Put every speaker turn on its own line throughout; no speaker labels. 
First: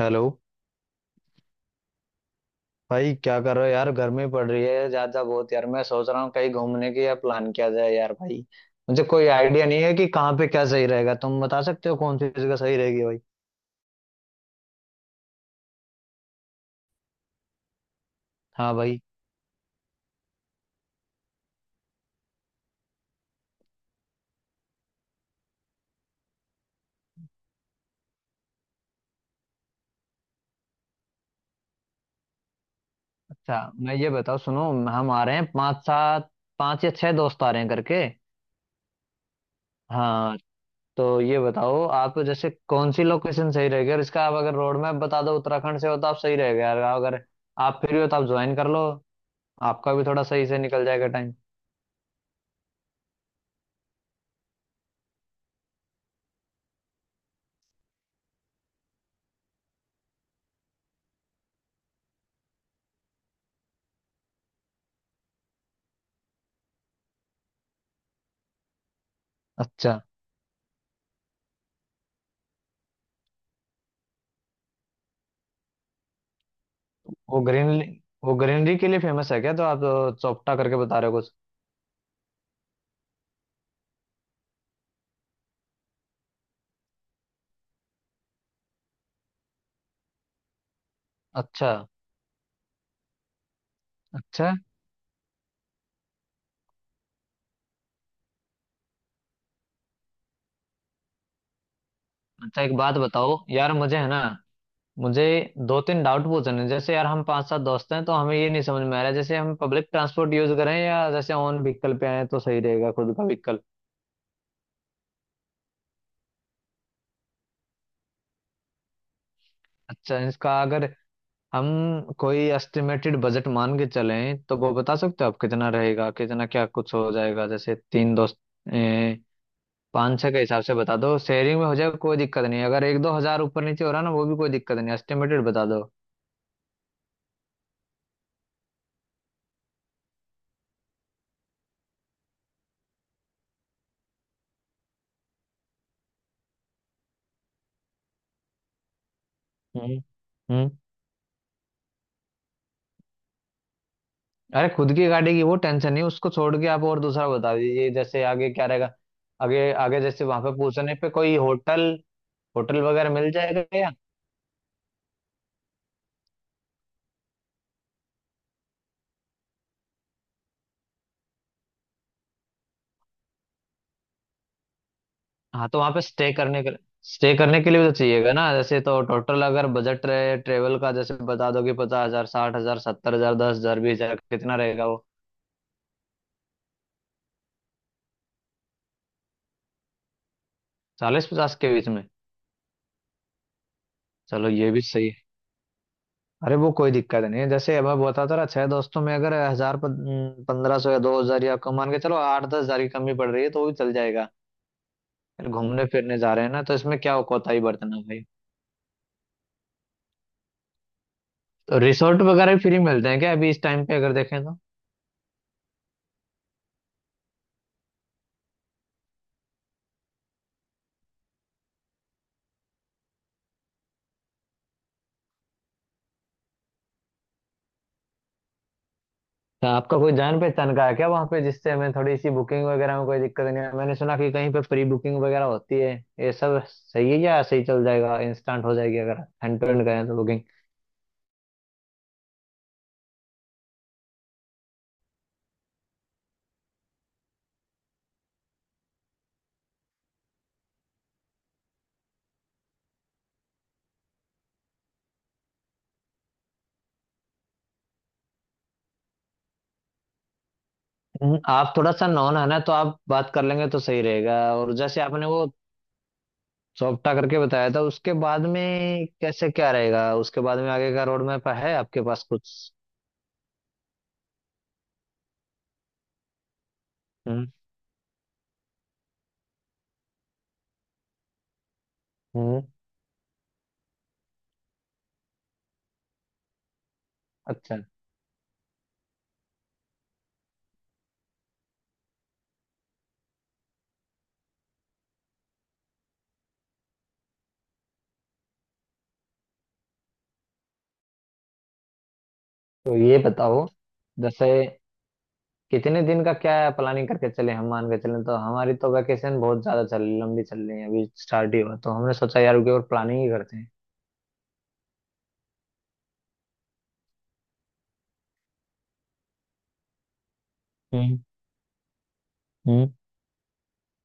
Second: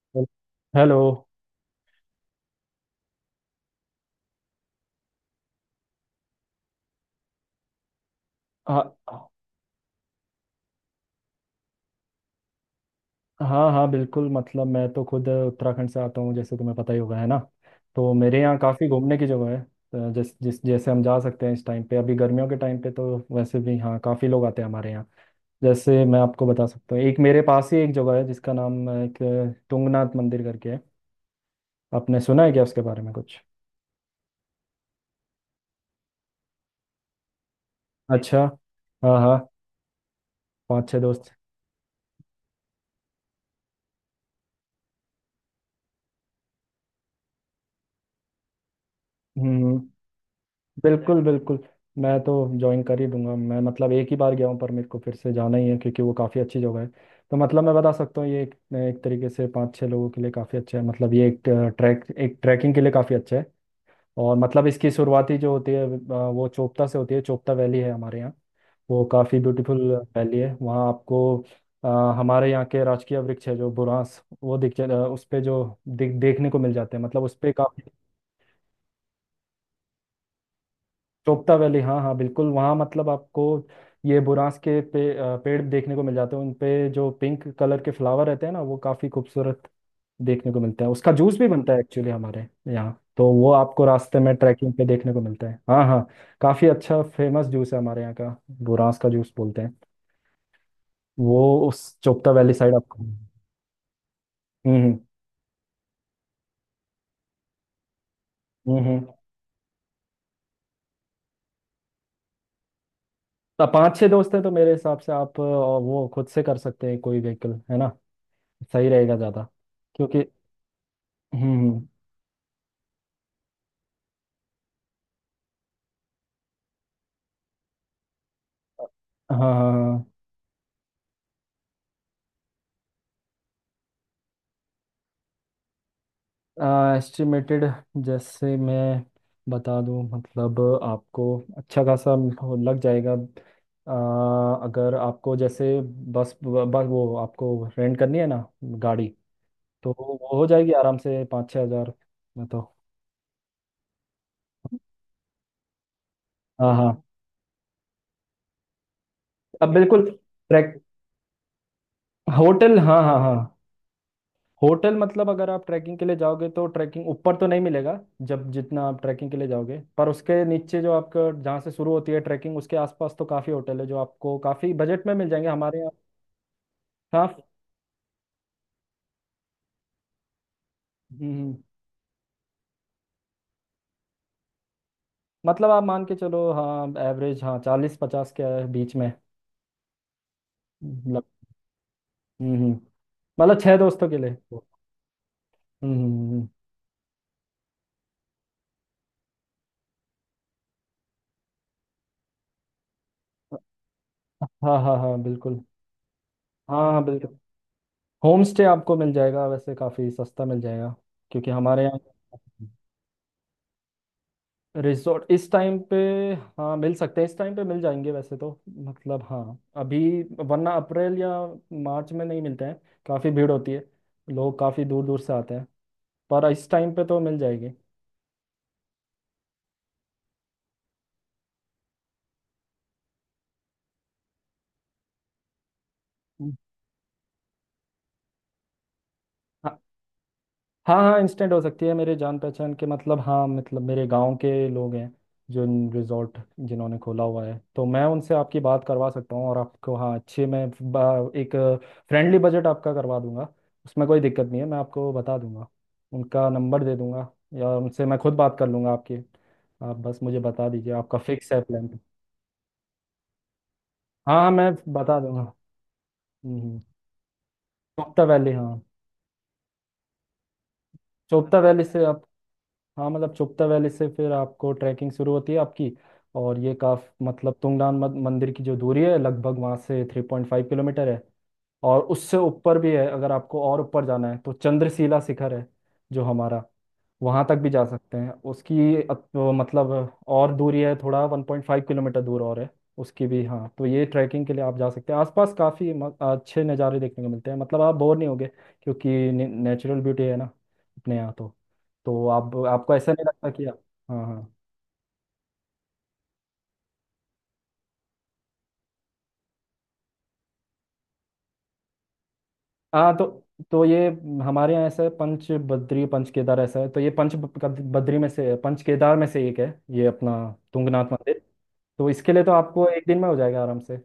Hello.
Hello.
भाई क्या कर रहे हो यार? गर्मी पड़ रही है ज्यादा बहुत यार। मैं सोच रहा हूँ कहीं घूमने की यार, प्लान किया जाए यार भाई। मुझे कोई
हाँ
आइडिया नहीं है कि कहाँ पे क्या सही रहेगा। तुम बता सकते हो कौन सी जगह सही रहेगी भाई?
हाँ, हाँ बिल्कुल। मतलब मैं तो खुद उत्तराखंड से आता हूँ, जैसे तुम्हें पता ही होगा है ना। तो मेरे यहाँ
हाँ
काफ़ी
भाई।
घूमने की जगह है, तो जिस जिस जैसे हम जा सकते हैं इस टाइम पे, अभी गर्मियों के टाइम पे तो वैसे भी हाँ काफ़ी लोग आते हैं हमारे यहाँ। जैसे मैं आपको बता सकता हूँ, एक मेरे पास ही एक जगह है जिसका नाम एक तुंगनाथ मंदिर करके है। आपने सुना है क्या उसके बारे में कुछ?
अच्छा, मैं ये बताओ, सुनो, हम आ रहे हैं पाँच सात, पाँच या छह दोस्त आ रहे हैं करके।
अच्छा। हाँ हाँ।
हाँ,
पाँच छः
तो
दोस्त।
ये बताओ आप जैसे कौन सी लोकेशन सही रहेगी, और इसका आप अगर रोड मैप बता दो। उत्तराखंड से हो तो आप सही रहेगा यार, अगर आप फ्री हो तो आप ज्वाइन कर लो,
हम्म।
आपका भी थोड़ा सही से निकल जाएगा
बिल्कुल
टाइम।
बिल्कुल। मैं तो ज्वाइन कर ही दूंगा। मैं मतलब एक ही बार गया हूँ, पर मेरे को फिर से जाना ही है क्योंकि वो काफ़ी अच्छी जगह है। तो मतलब मैं बता सकता हूँ ये एक तरीके से पाँच छः लोगों के लिए काफ़ी अच्छा है। मतलब ये एक ट्रैकिंग के लिए काफ़ी अच्छा है। और मतलब इसकी शुरुआती जो होती है वो चोपता से होती है। चोपता वैली है हमारे यहाँ। वो काफ़ी ब्यूटीफुल
अच्छा,
वैली है। वहाँ आपको अ, हमारे यहाँ के राजकीय वृक्ष है जो बुरांस, वो उस पे जो दिख देखने को मिल जाते हैं। मतलब उस
वो
पे काफ़ी।
ग्रीनरी, वो ग्रीनरी के लिए फेमस है क्या? तो आप चौपटा करके बता रहे हो कुछ?
चोपता वैली हाँ हाँ बिल्कुल। वहाँ मतलब आपको ये बुरांस के पेड़ देखने को मिल जाते हैं, उन पे जो पिंक कलर के फ्लावर रहते हैं ना, वो काफ़ी खूबसूरत देखने को मिलता है। उसका जूस भी
अच्छा।
बनता है एक्चुअली हमारे यहाँ, तो वो आपको रास्ते में
अच्छा,
ट्रैकिंग पे देखने को मिलता है। हाँ हाँ। काफ़ी अच्छा फेमस जूस है हमारे यहाँ का, बुरांस का जूस बोलते हैं। वो उस चोपता वैली
अच्छा,
साइड
एक बात
आपको।
बताओ यार मुझे, है ना?
हम्म।
मुझे दो तीन डाउट पूछने हैं। जैसे यार हम पांच सात दोस्त हैं तो हमें ये नहीं समझ
हम्म
में आ रहा
हम्म।
है, जैसे हम पब्लिक ट्रांसपोर्ट यूज करें या जैसे ओन व्हीकल पे आए तो सही रहेगा, खुद का व्हीकल।
तो पाँच छः दोस्त हैं तो मेरे हिसाब से आप वो खुद से कर सकते हैं, कोई व्हीकल है ना, सही रहेगा ज़्यादा।
अच्छा,
क्योंकि
इसका अगर
हम्म
हम
हम्म।
कोई एस्टिमेटेड बजट मान के चलें तो वो बता सकते हो आप कितना रहेगा, कितना क्या कुछ हो जाएगा? जैसे तीन दोस्त
हाँ
500 के हिसाब से बता दो, शेयरिंग में हो जाएगा, कोई दिक्कत नहीं। अगर एक दो हजार ऊपर नीचे हो रहा ना, वो भी कोई दिक्कत नहीं। एस्टिमेटेड बता दो।
एस्टिमेटेड। जैसे मैं बता दूं, मतलब आपको अच्छा खासा लग जाएगा। अगर आपको जैसे बस बस वो आपको रेंट करनी है ना गाड़ी, तो
हम्म,
वो हो
हम्म।
जाएगी आराम से 5-6 हज़ार में तो।
अरे खुद की गाड़ी की वो टेंशन नहीं, उसको छोड़ के
हाँ
आप और
हाँ।
दूसरा बता दीजिए, जैसे आगे क्या रहेगा?
अब
आगे आगे
बिल्कुल
जैसे वहां पे
ट्रैक
पूछने पे कोई होटल,
होटल
होटल
हाँ
वगैरह
हाँ
मिल
हाँ।
जाएगा या?
होटल मतलब अगर आप ट्रैकिंग के लिए जाओगे तो ट्रैकिंग ऊपर तो नहीं मिलेगा, जब जितना आप ट्रैकिंग के लिए जाओगे। पर उसके नीचे जो आपका जहाँ से शुरू होती है ट्रैकिंग, उसके आसपास तो काफ़ी होटल है जो आपको काफ़ी बजट में मिल जाएंगे
हाँ,
हमारे
तो
यहाँ।
वहां पे स्टे
हाँ।
करने के लिए भी तो चाहिएगा ना जैसे। तो टोटल अगर बजट रहे ट्रेवल का, जैसे
हम्म,
बता
हम्म।
दो कि 50,000, 60,000, 70,000, 10,000, 20,000, कितना रहेगा वो?
मतलब आप मान के चलो हाँ एवरेज हाँ चालीस पचास के बीच में। मतलब
चालीस पचास के बीच में?
हम्म हम्म। मतलब छह दोस्तों के लिए।
चलो, ये भी सही है।
हम्म, हम्म।
अरे वो कोई दिक्कत नहीं है, जैसे अब मैं बताता रहा छह दोस्तों में अगर हजार पंद्रह सौ या 2,000 या कम मान के चलो, आठ दस हजार की कमी पड़ रही है तो वो भी चल जाएगा।
हम्म। हाँ हाँ हाँ
फिर
बिल्कुल।
घूमने फिरने जा रहे हैं ना, तो
हाँ
इसमें
हाँ
क्या
बिल्कुल।
कोताही बरतना भाई।
होम स्टे आपको मिल जाएगा, वैसे काफ़ी सस्ता मिल जाएगा क्योंकि
तो
हमारे यहाँ।
रिसोर्ट वगैरह भी फ्री मिलते हैं क्या अभी इस टाइम पे अगर देखें तो?
रिजॉर्ट इस टाइम पे हाँ मिल सकते हैं, इस टाइम पे मिल जाएंगे वैसे तो। मतलब हाँ अभी। वरना अप्रैल या मार्च में नहीं मिलते हैं, काफ़ी भीड़ होती है, लोग काफ़ी दूर दूर से आते हैं। पर इस टाइम पे तो मिल जाएगी।
क्या आपका कोई जान पहचान का है क्या वहाँ पे, जिससे हमें थोड़ी सी बुकिंग वगैरह में कोई दिक्कत नहीं है? मैंने सुना कि कहीं पे प्री बुकिंग वगैरह होती है, ये
हम्म।
सब सही है या सही चल जाएगा, इंस्टेंट हो जाएगी अगर हैंड टू
हाँ,
हैंड गए तो बुकिंग?
हाँ हाँ इंस्टेंट हो सकती है। मेरे जान पहचान के मतलब हाँ, मतलब मेरे गांव के लोग हैं जो रिजॉर्ट जिन्होंने खोला हुआ है, तो मैं उनसे आपकी बात करवा सकता हूँ और आपको हाँ अच्छे मैं एक फ्रेंडली बजट आपका करवा दूंगा। उसमें कोई दिक्कत नहीं है, मैं आपको बता दूंगा, उनका नंबर दे दूंगा या उनसे मैं खुद बात कर लूंगा आपकी। आप बस मुझे बता दीजिए आपका फिक्स है
आप थोड़ा
प्लान।
सा नॉन है ना, तो आप बात कर लेंगे तो सही रहेगा।
हाँ हाँ मैं
और जैसे
बता
आपने वो
दूंगा। हम्म हम्म।
सौंपटा करके बताया था उसके
चोपता
बाद
वैली हाँ।
में कैसे क्या रहेगा, उसके बाद में आगे का रोड मैप
चोपता
है
वैली
आपके
से
पास
आप,
कुछ?
हाँ मतलब चुपता वैली से फिर आपको ट्रैकिंग शुरू होती है आपकी। और ये काफ
हम्म,
मतलब तुंगनाथ मंदिर की जो दूरी है लगभग वहाँ से 3.5 किलोमीटर है। और उससे
हम्म।
ऊपर भी है, अगर आपको और ऊपर जाना है तो चंद्रशिला शिखर है जो हमारा, वहाँ तक भी
अच्छा,
जा सकते हैं उसकी मतलब और दूरी है थोड़ा 1.5 किलोमीटर दूर और है उसकी भी। हाँ तो ये ट्रैकिंग के लिए आप जा सकते हैं। आसपास काफ़ी अच्छे नज़ारे देखने को मिलते हैं, मतलब आप बोर नहीं होगे क्योंकि नेचुरल ब्यूटी है ना अपने यहाँ तो। तो आप आपको
तो
ऐसा
ये
नहीं लगता कि
बताओ
आप। हाँ
जैसे
हाँ
कितने दिन का क्या प्लानिंग करके चले, हम मान के चले तो हमारी तो वैकेशन बहुत ज्यादा चल लंबी चल रही है, अभी स्टार्ट ही हुआ तो हमने सोचा यार उसके ऊपर
हाँ।
प्लानिंग ही करते हैं।
तो ये हमारे यहाँ ऐसा है, पंच बद्री पंच केदार ऐसा है। तो ये बद्री में से पंच केदार में से एक है, ये अपना तुंगनाथ
हम्म,
मंदिर। तो इसके लिए तो आपको
हम्म।
1 दिन में हो जाएगा आराम से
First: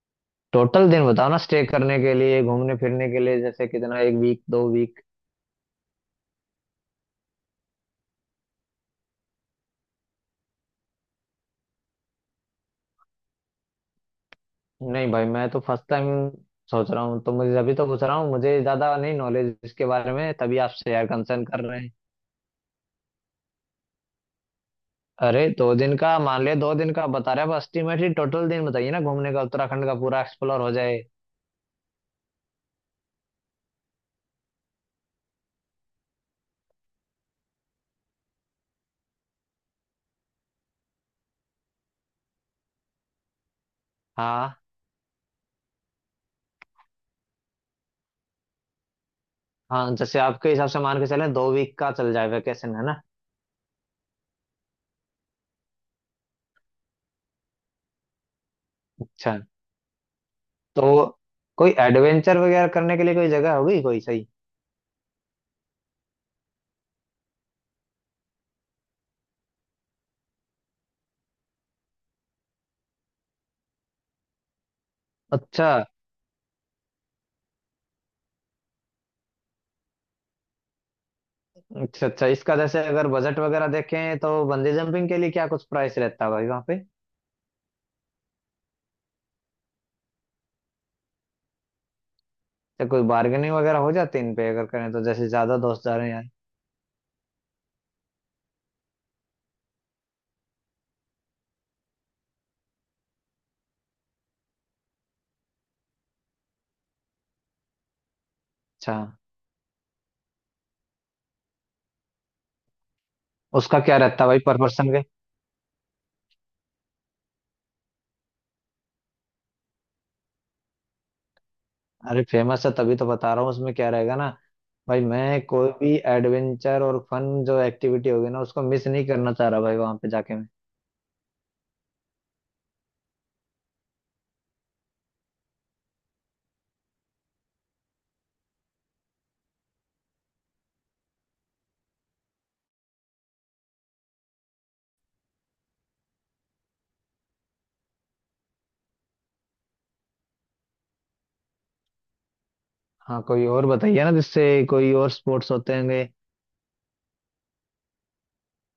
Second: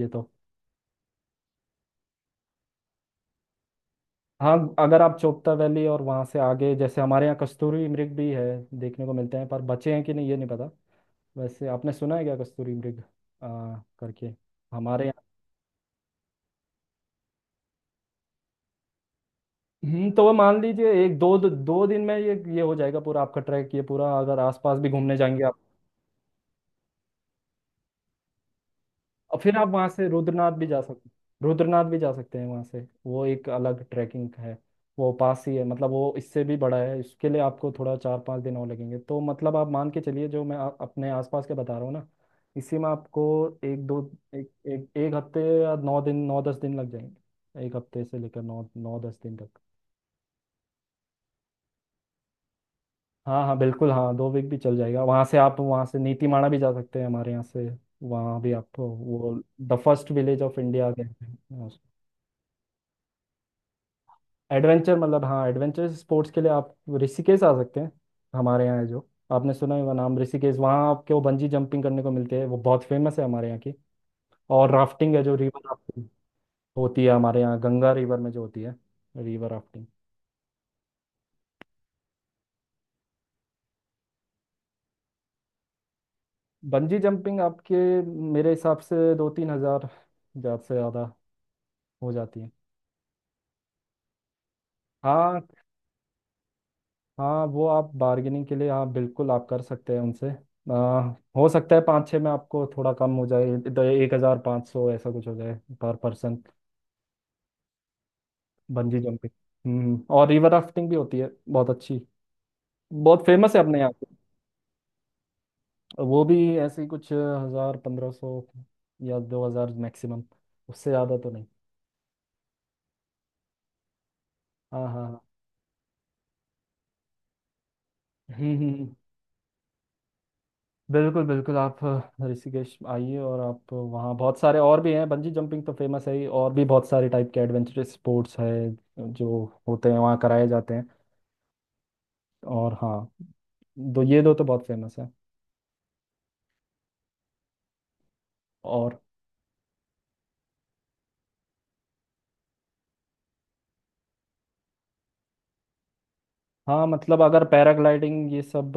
ये तो।
टोटल दिन बताओ ना स्टे करने के लिए, घूमने फिरने के लिए, जैसे कितना, एक वीक,
हाँ
दो
अगर
वीक
आप चोपता वैली और वहाँ से आगे, जैसे हमारे यहाँ कस्तूरी मृग भी है, देखने को मिलते हैं पर बचे हैं कि नहीं ये नहीं पता। वैसे आपने सुना है क्या कस्तूरी मृग करके हमारे
नहीं
यहाँ?
भाई, मैं तो फर्स्ट टाइम सोच रहा हूँ तो मुझे अभी तो पूछ रहा हूँ, मुझे ज्यादा नहीं नॉलेज इसके
हम्म।
बारे
तो वो
में, तभी
मान लीजिए
आपसे यार
एक दो
कंसर्न कर रहे
दो
हैं।
दिन में ये हो जाएगा पूरा आपका ट्रैक, ये पूरा अगर आसपास भी घूमने
अरे
जाएंगे।
2 दिन का मान लिया, 2 दिन का बता रहे हैं एस्टिमेट ही। टोटल दिन बताइए ना घूमने
और
का,
फिर आप
उत्तराखंड
वहाँ
का
से
पूरा एक्सप्लोर हो जाए।
रुद्रनाथ भी जा सकते हैं वहाँ से, वो एक अलग ट्रैकिंग है। वो पास ही है, मतलब वो इससे भी बड़ा है, इसके लिए आपको थोड़ा 4-5 दिन और लगेंगे। तो मतलब आप मान के चलिए जो मैं अपने आसपास के बता रहा हूँ ना, इसी में आपको एक दो एक
हाँ
एक, एक हफ्ते या 9-10 दिन लग जाएंगे, एक हफ्ते से लेकर नौ नौ दस दिन तक।
हाँ, जैसे आपके हिसाब से मान के चले 2 वीक का चल जाए वैकेशन, है ना?
हाँ हाँ बिल्कुल, हाँ 2 वीक भी चल जाएगा। वहाँ से आप, वहाँ से नीतीमाणा भी जा सकते हैं हमारे यहाँ से। वहाँ भी आप
अच्छा।
वो the first village of India
तो
कहते हैं।
कोई एडवेंचर वगैरह करने के लिए कोई जगह होगी कोई सही?
एडवेंचर मतलब हाँ एडवेंचर स्पोर्ट्स के लिए आप ऋषिकेश आ सकते हैं, हमारे यहाँ है जो, आपने सुना है वो नाम ऋषिकेश। वहाँ आपको बंजी जंपिंग करने को मिलते हैं, वो बहुत फेमस है हमारे यहाँ की। और राफ्टिंग है जो रिवर
अच्छा,
राफ्टिंग होती है हमारे यहाँ गंगा रिवर में जो होती है, रिवर राफ्टिंग।
अच्छा। अच्छा, इसका जैसे अगर बजट वगैरह देखें तो बंजी जंपिंग के लिए क्या कुछ प्राइस रहता है भाई वहाँ पे?
बंजी जंपिंग आपके मेरे हिसाब से 2-3 हज़ार ज़्यादा से ज़्यादा हो जाती है।
या कोई बार्गेनिंग वगैरह हो जाती है इन पे अगर करें तो, जैसे
हाँ
ज्यादा दोस्त जा रहे हैं यार।
हाँ वो आप बार्गेनिंग के लिए हाँ बिल्कुल आप कर सकते हैं उनसे। आ, हो सकता है पाँच छः में आपको थोड़ा कम हो जाए, तो 1,500 ऐसा कुछ हो जाए पर पर्सन,
अच्छा,
बंजी जंपिंग। हम्म। और रिवर राफ्टिंग भी होती है बहुत अच्छी, बहुत फेमस है
उसका
अपने यहाँ
क्या
पे।
रहता है भाई पर पर्सन के?
वो भी ऐसे ही कुछ हज़ार 1,500 या 2,000 मैक्सिमम, उससे ज़्यादा तो नहीं।
अरे फेमस है तभी तो बता रहा हूँ उसमें क्या रहेगा ना।
हाँ
भाई
हाँ हाँ।
मैं कोई भी एडवेंचर और फन जो एक्टिविटी होगी ना,
हम्म
उसको
हम्म,
मिस
हम्म।
नहीं करना चाह रहा भाई वहां पे जाके मैं।
बिल्कुल बिल्कुल आप ऋषिकेश आइए, और आप वहाँ बहुत सारे और भी हैं, बंजी जंपिंग तो फेमस है ही, और भी बहुत सारे टाइप के एडवेंचरस स्पोर्ट्स है जो होते हैं वहाँ, कराए जाते हैं। और हाँ दो ये दो तो बहुत फेमस है। और
हाँ, कोई और बताइए ना, जिससे कोई और स्पोर्ट्स होते होंगे।
हाँ मतलब अगर पैराग्लाइडिंग ये सब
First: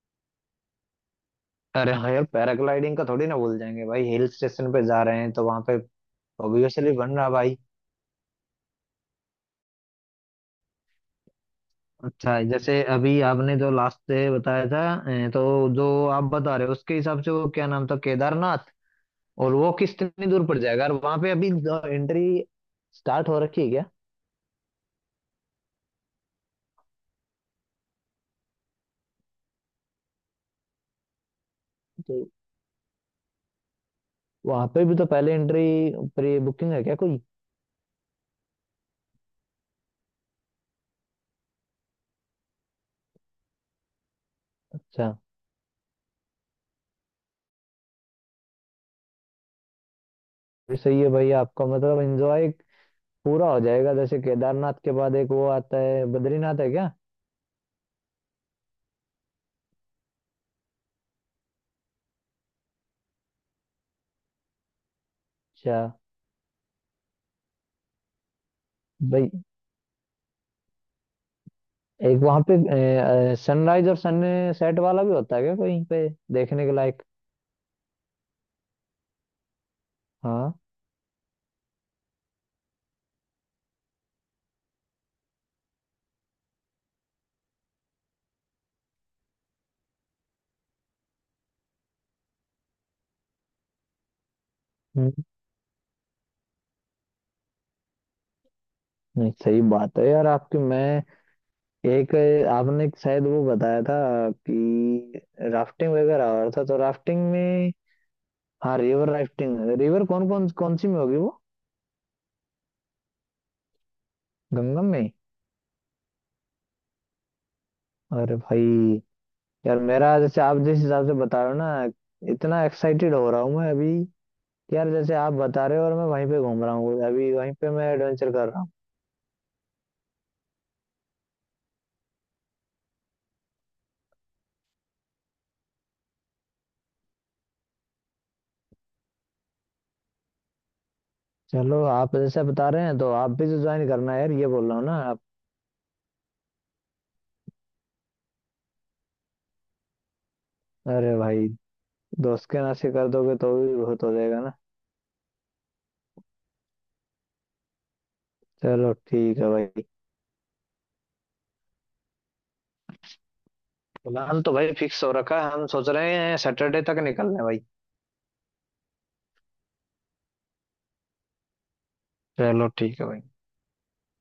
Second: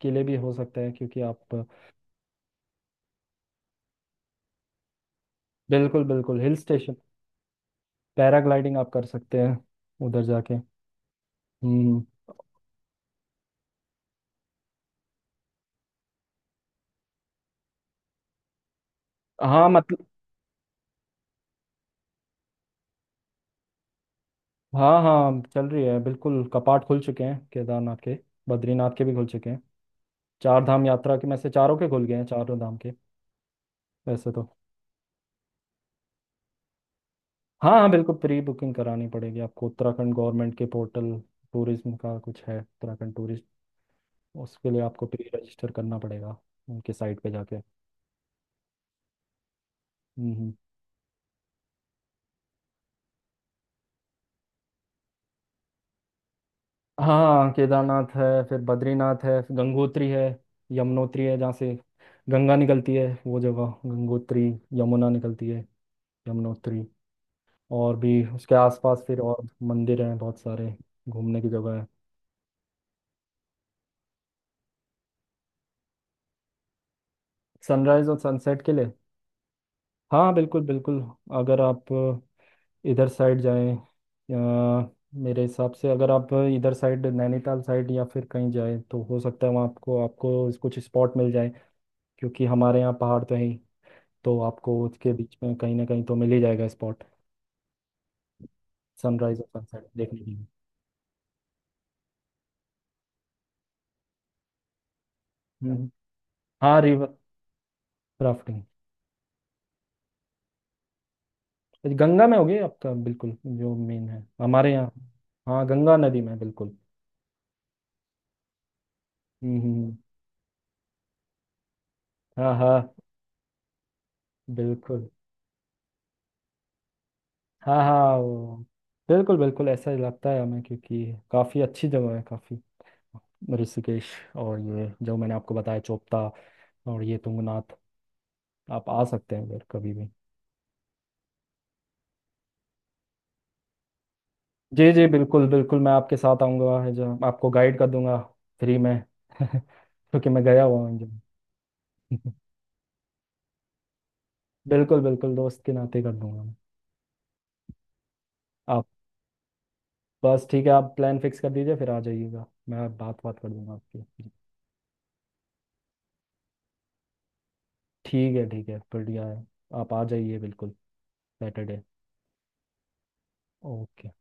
के लिए भी हो सकता है क्योंकि आप।
अरे हाँ यार, पैराग्लाइडिंग का थोड़ी ना भूल जाएंगे भाई, हिल स्टेशन पे जा रहे हैं तो वहां पे
बिल्कुल बिल्कुल हिल
ऑब्वियसली
स्टेशन।
बन रहा भाई।
पैराग्लाइडिंग आप कर सकते हैं उधर जाके। हम्म।
अच्छा, जैसे अभी आपने जो लास्ट से बताया था, तो जो आप बता रहे हो उसके हिसाब से, वो क्या नाम था, केदारनाथ? और
हाँ
वो
मतलब
कितनी दूर पड़ जाएगा, और वहां पे अभी एंट्री स्टार्ट हो रखी है क्या?
हाँ हाँ चल रही है बिल्कुल। कपाट खुल चुके हैं केदारनाथ के, बद्रीनाथ के भी खुल चुके हैं। चार धाम यात्रा के में से चारों के खुल गए हैं
तो
चारों धाम के। वैसे तो
वहां पे भी तो पहले एंट्री, प्री बुकिंग है क्या कोई?
हाँ हाँ बिल्कुल प्री बुकिंग करानी पड़ेगी आपको उत्तराखंड गवर्नमेंट के पोर्टल, टूरिज्म का कुछ है उत्तराखंड टूरिस्ट। उसके लिए आपको
अच्छा,
प्री रजिस्टर करना पड़ेगा उनके साइट पे जाके। हम्म हम्म।
ये सही है भाई आपका, मतलब एंजॉय पूरा हो जाएगा। जैसे केदारनाथ के बाद एक वो आता है बद्रीनाथ है क्या?
हाँ केदारनाथ है, फिर बद्रीनाथ है, फिर गंगोत्री है, यमुनोत्री है। जहाँ से गंगा निकलती है वो जगह गंगोत्री, यमुना निकलती है
अच्छा।
यमुनोत्री। और भी उसके आसपास फिर
भाई
और मंदिर हैं बहुत सारे, घूमने की जगह है।
एक वहां पे सनराइज और सनसेट वाला भी होता है क्या कहीं पे देखने के लायक?
सनराइज और सनसेट के लिए हाँ
हाँ।
बिल्कुल बिल्कुल, अगर आप इधर साइड जाएं या मेरे हिसाब से अगर आप इधर साइड नैनीताल साइड या फिर कहीं जाएं तो हो सकता है वहाँ आपको आपको कुछ स्पॉट मिल जाए, क्योंकि हमारे यहाँ पहाड़ तो है ही, तो आपको उसके
हम्म।
बीच में कहीं ना कहीं तो मिल ही जाएगा स्पॉट,
नहीं,
सनराइज और
सही
सनसेट
बात है
देखने
यार
के लिए।
आपकी। मैं एक, आपने एक शायद वो बताया था कि
हम्म, हम्म।
राफ्टिंग वगैरह हो रहा था, तो
हाँ रिवर
राफ्टिंग में,
राफ्टिंग।
हाँ रिवर राफ्टिंग, रिवर कौन कौन कौन सी में होगी वो?
गंगा में होगी आपका, बिल्कुल जो मेन है हमारे
गंगा
यहाँ।
में?
हाँ गंगा नदी में बिल्कुल।
अरे भाई।
हम्म
यार
हम्म, हम्म।
मेरा जैसे आप जिस हिसाब से बता रहे हो ना,
हाँ
इतना
हाँ
एक्साइटेड हो रहा हूँ मैं अभी कि यार
बिल्कुल।
जैसे आप बता रहे हो और मैं वहीं पे घूम रहा हूँ अभी, वहीं पे
हाँ
मैं
हाँ
एडवेंचर कर रहा
वो-,
हूँ।
बिल्कुल बिल्कुल ऐसा ही लगता है हमें, क्योंकि काफ़ी अच्छी जगह है काफ़ी, ऋषिकेश और ये जो मैंने आपको बताया चोपता और ये तुंगनाथ। आप आ सकते हैं उधर कभी भी।
चलो, आप जैसे बता रहे हैं तो आप भी तो ज्वाइन करना है यार, ये बोल रहा हूँ
जी
ना
जी
आप।
बिल्कुल बिल्कुल, मैं आपके साथ आऊँगा जो, आपको गाइड कर दूंगा फ्री में क्योंकि मैं गया हुआ हूँ जो।
अरे भाई, दोस्त के नाते कर दोगे तो भी बहुत हो जाएगा ना।
बिल्कुल बिल्कुल दोस्त के नाते कर दूंगा मैं। आप,
चलो ठीक है भाई।
बस ठीक है आप प्लान फिक्स कर दीजिए, फिर आ जाइएगा, मैं बात बात कर दूंगा आपकी। जी,
प्लान तो भाई फिक्स हो रखा है, हम सोच रहे हैं सैटरडे तक निकलने भाई।
ठीक है ठीक है, बढ़िया है। आप आ जाइए बिल्कुल। सैटरडे।
चलो ठीक है भाई।
ओके।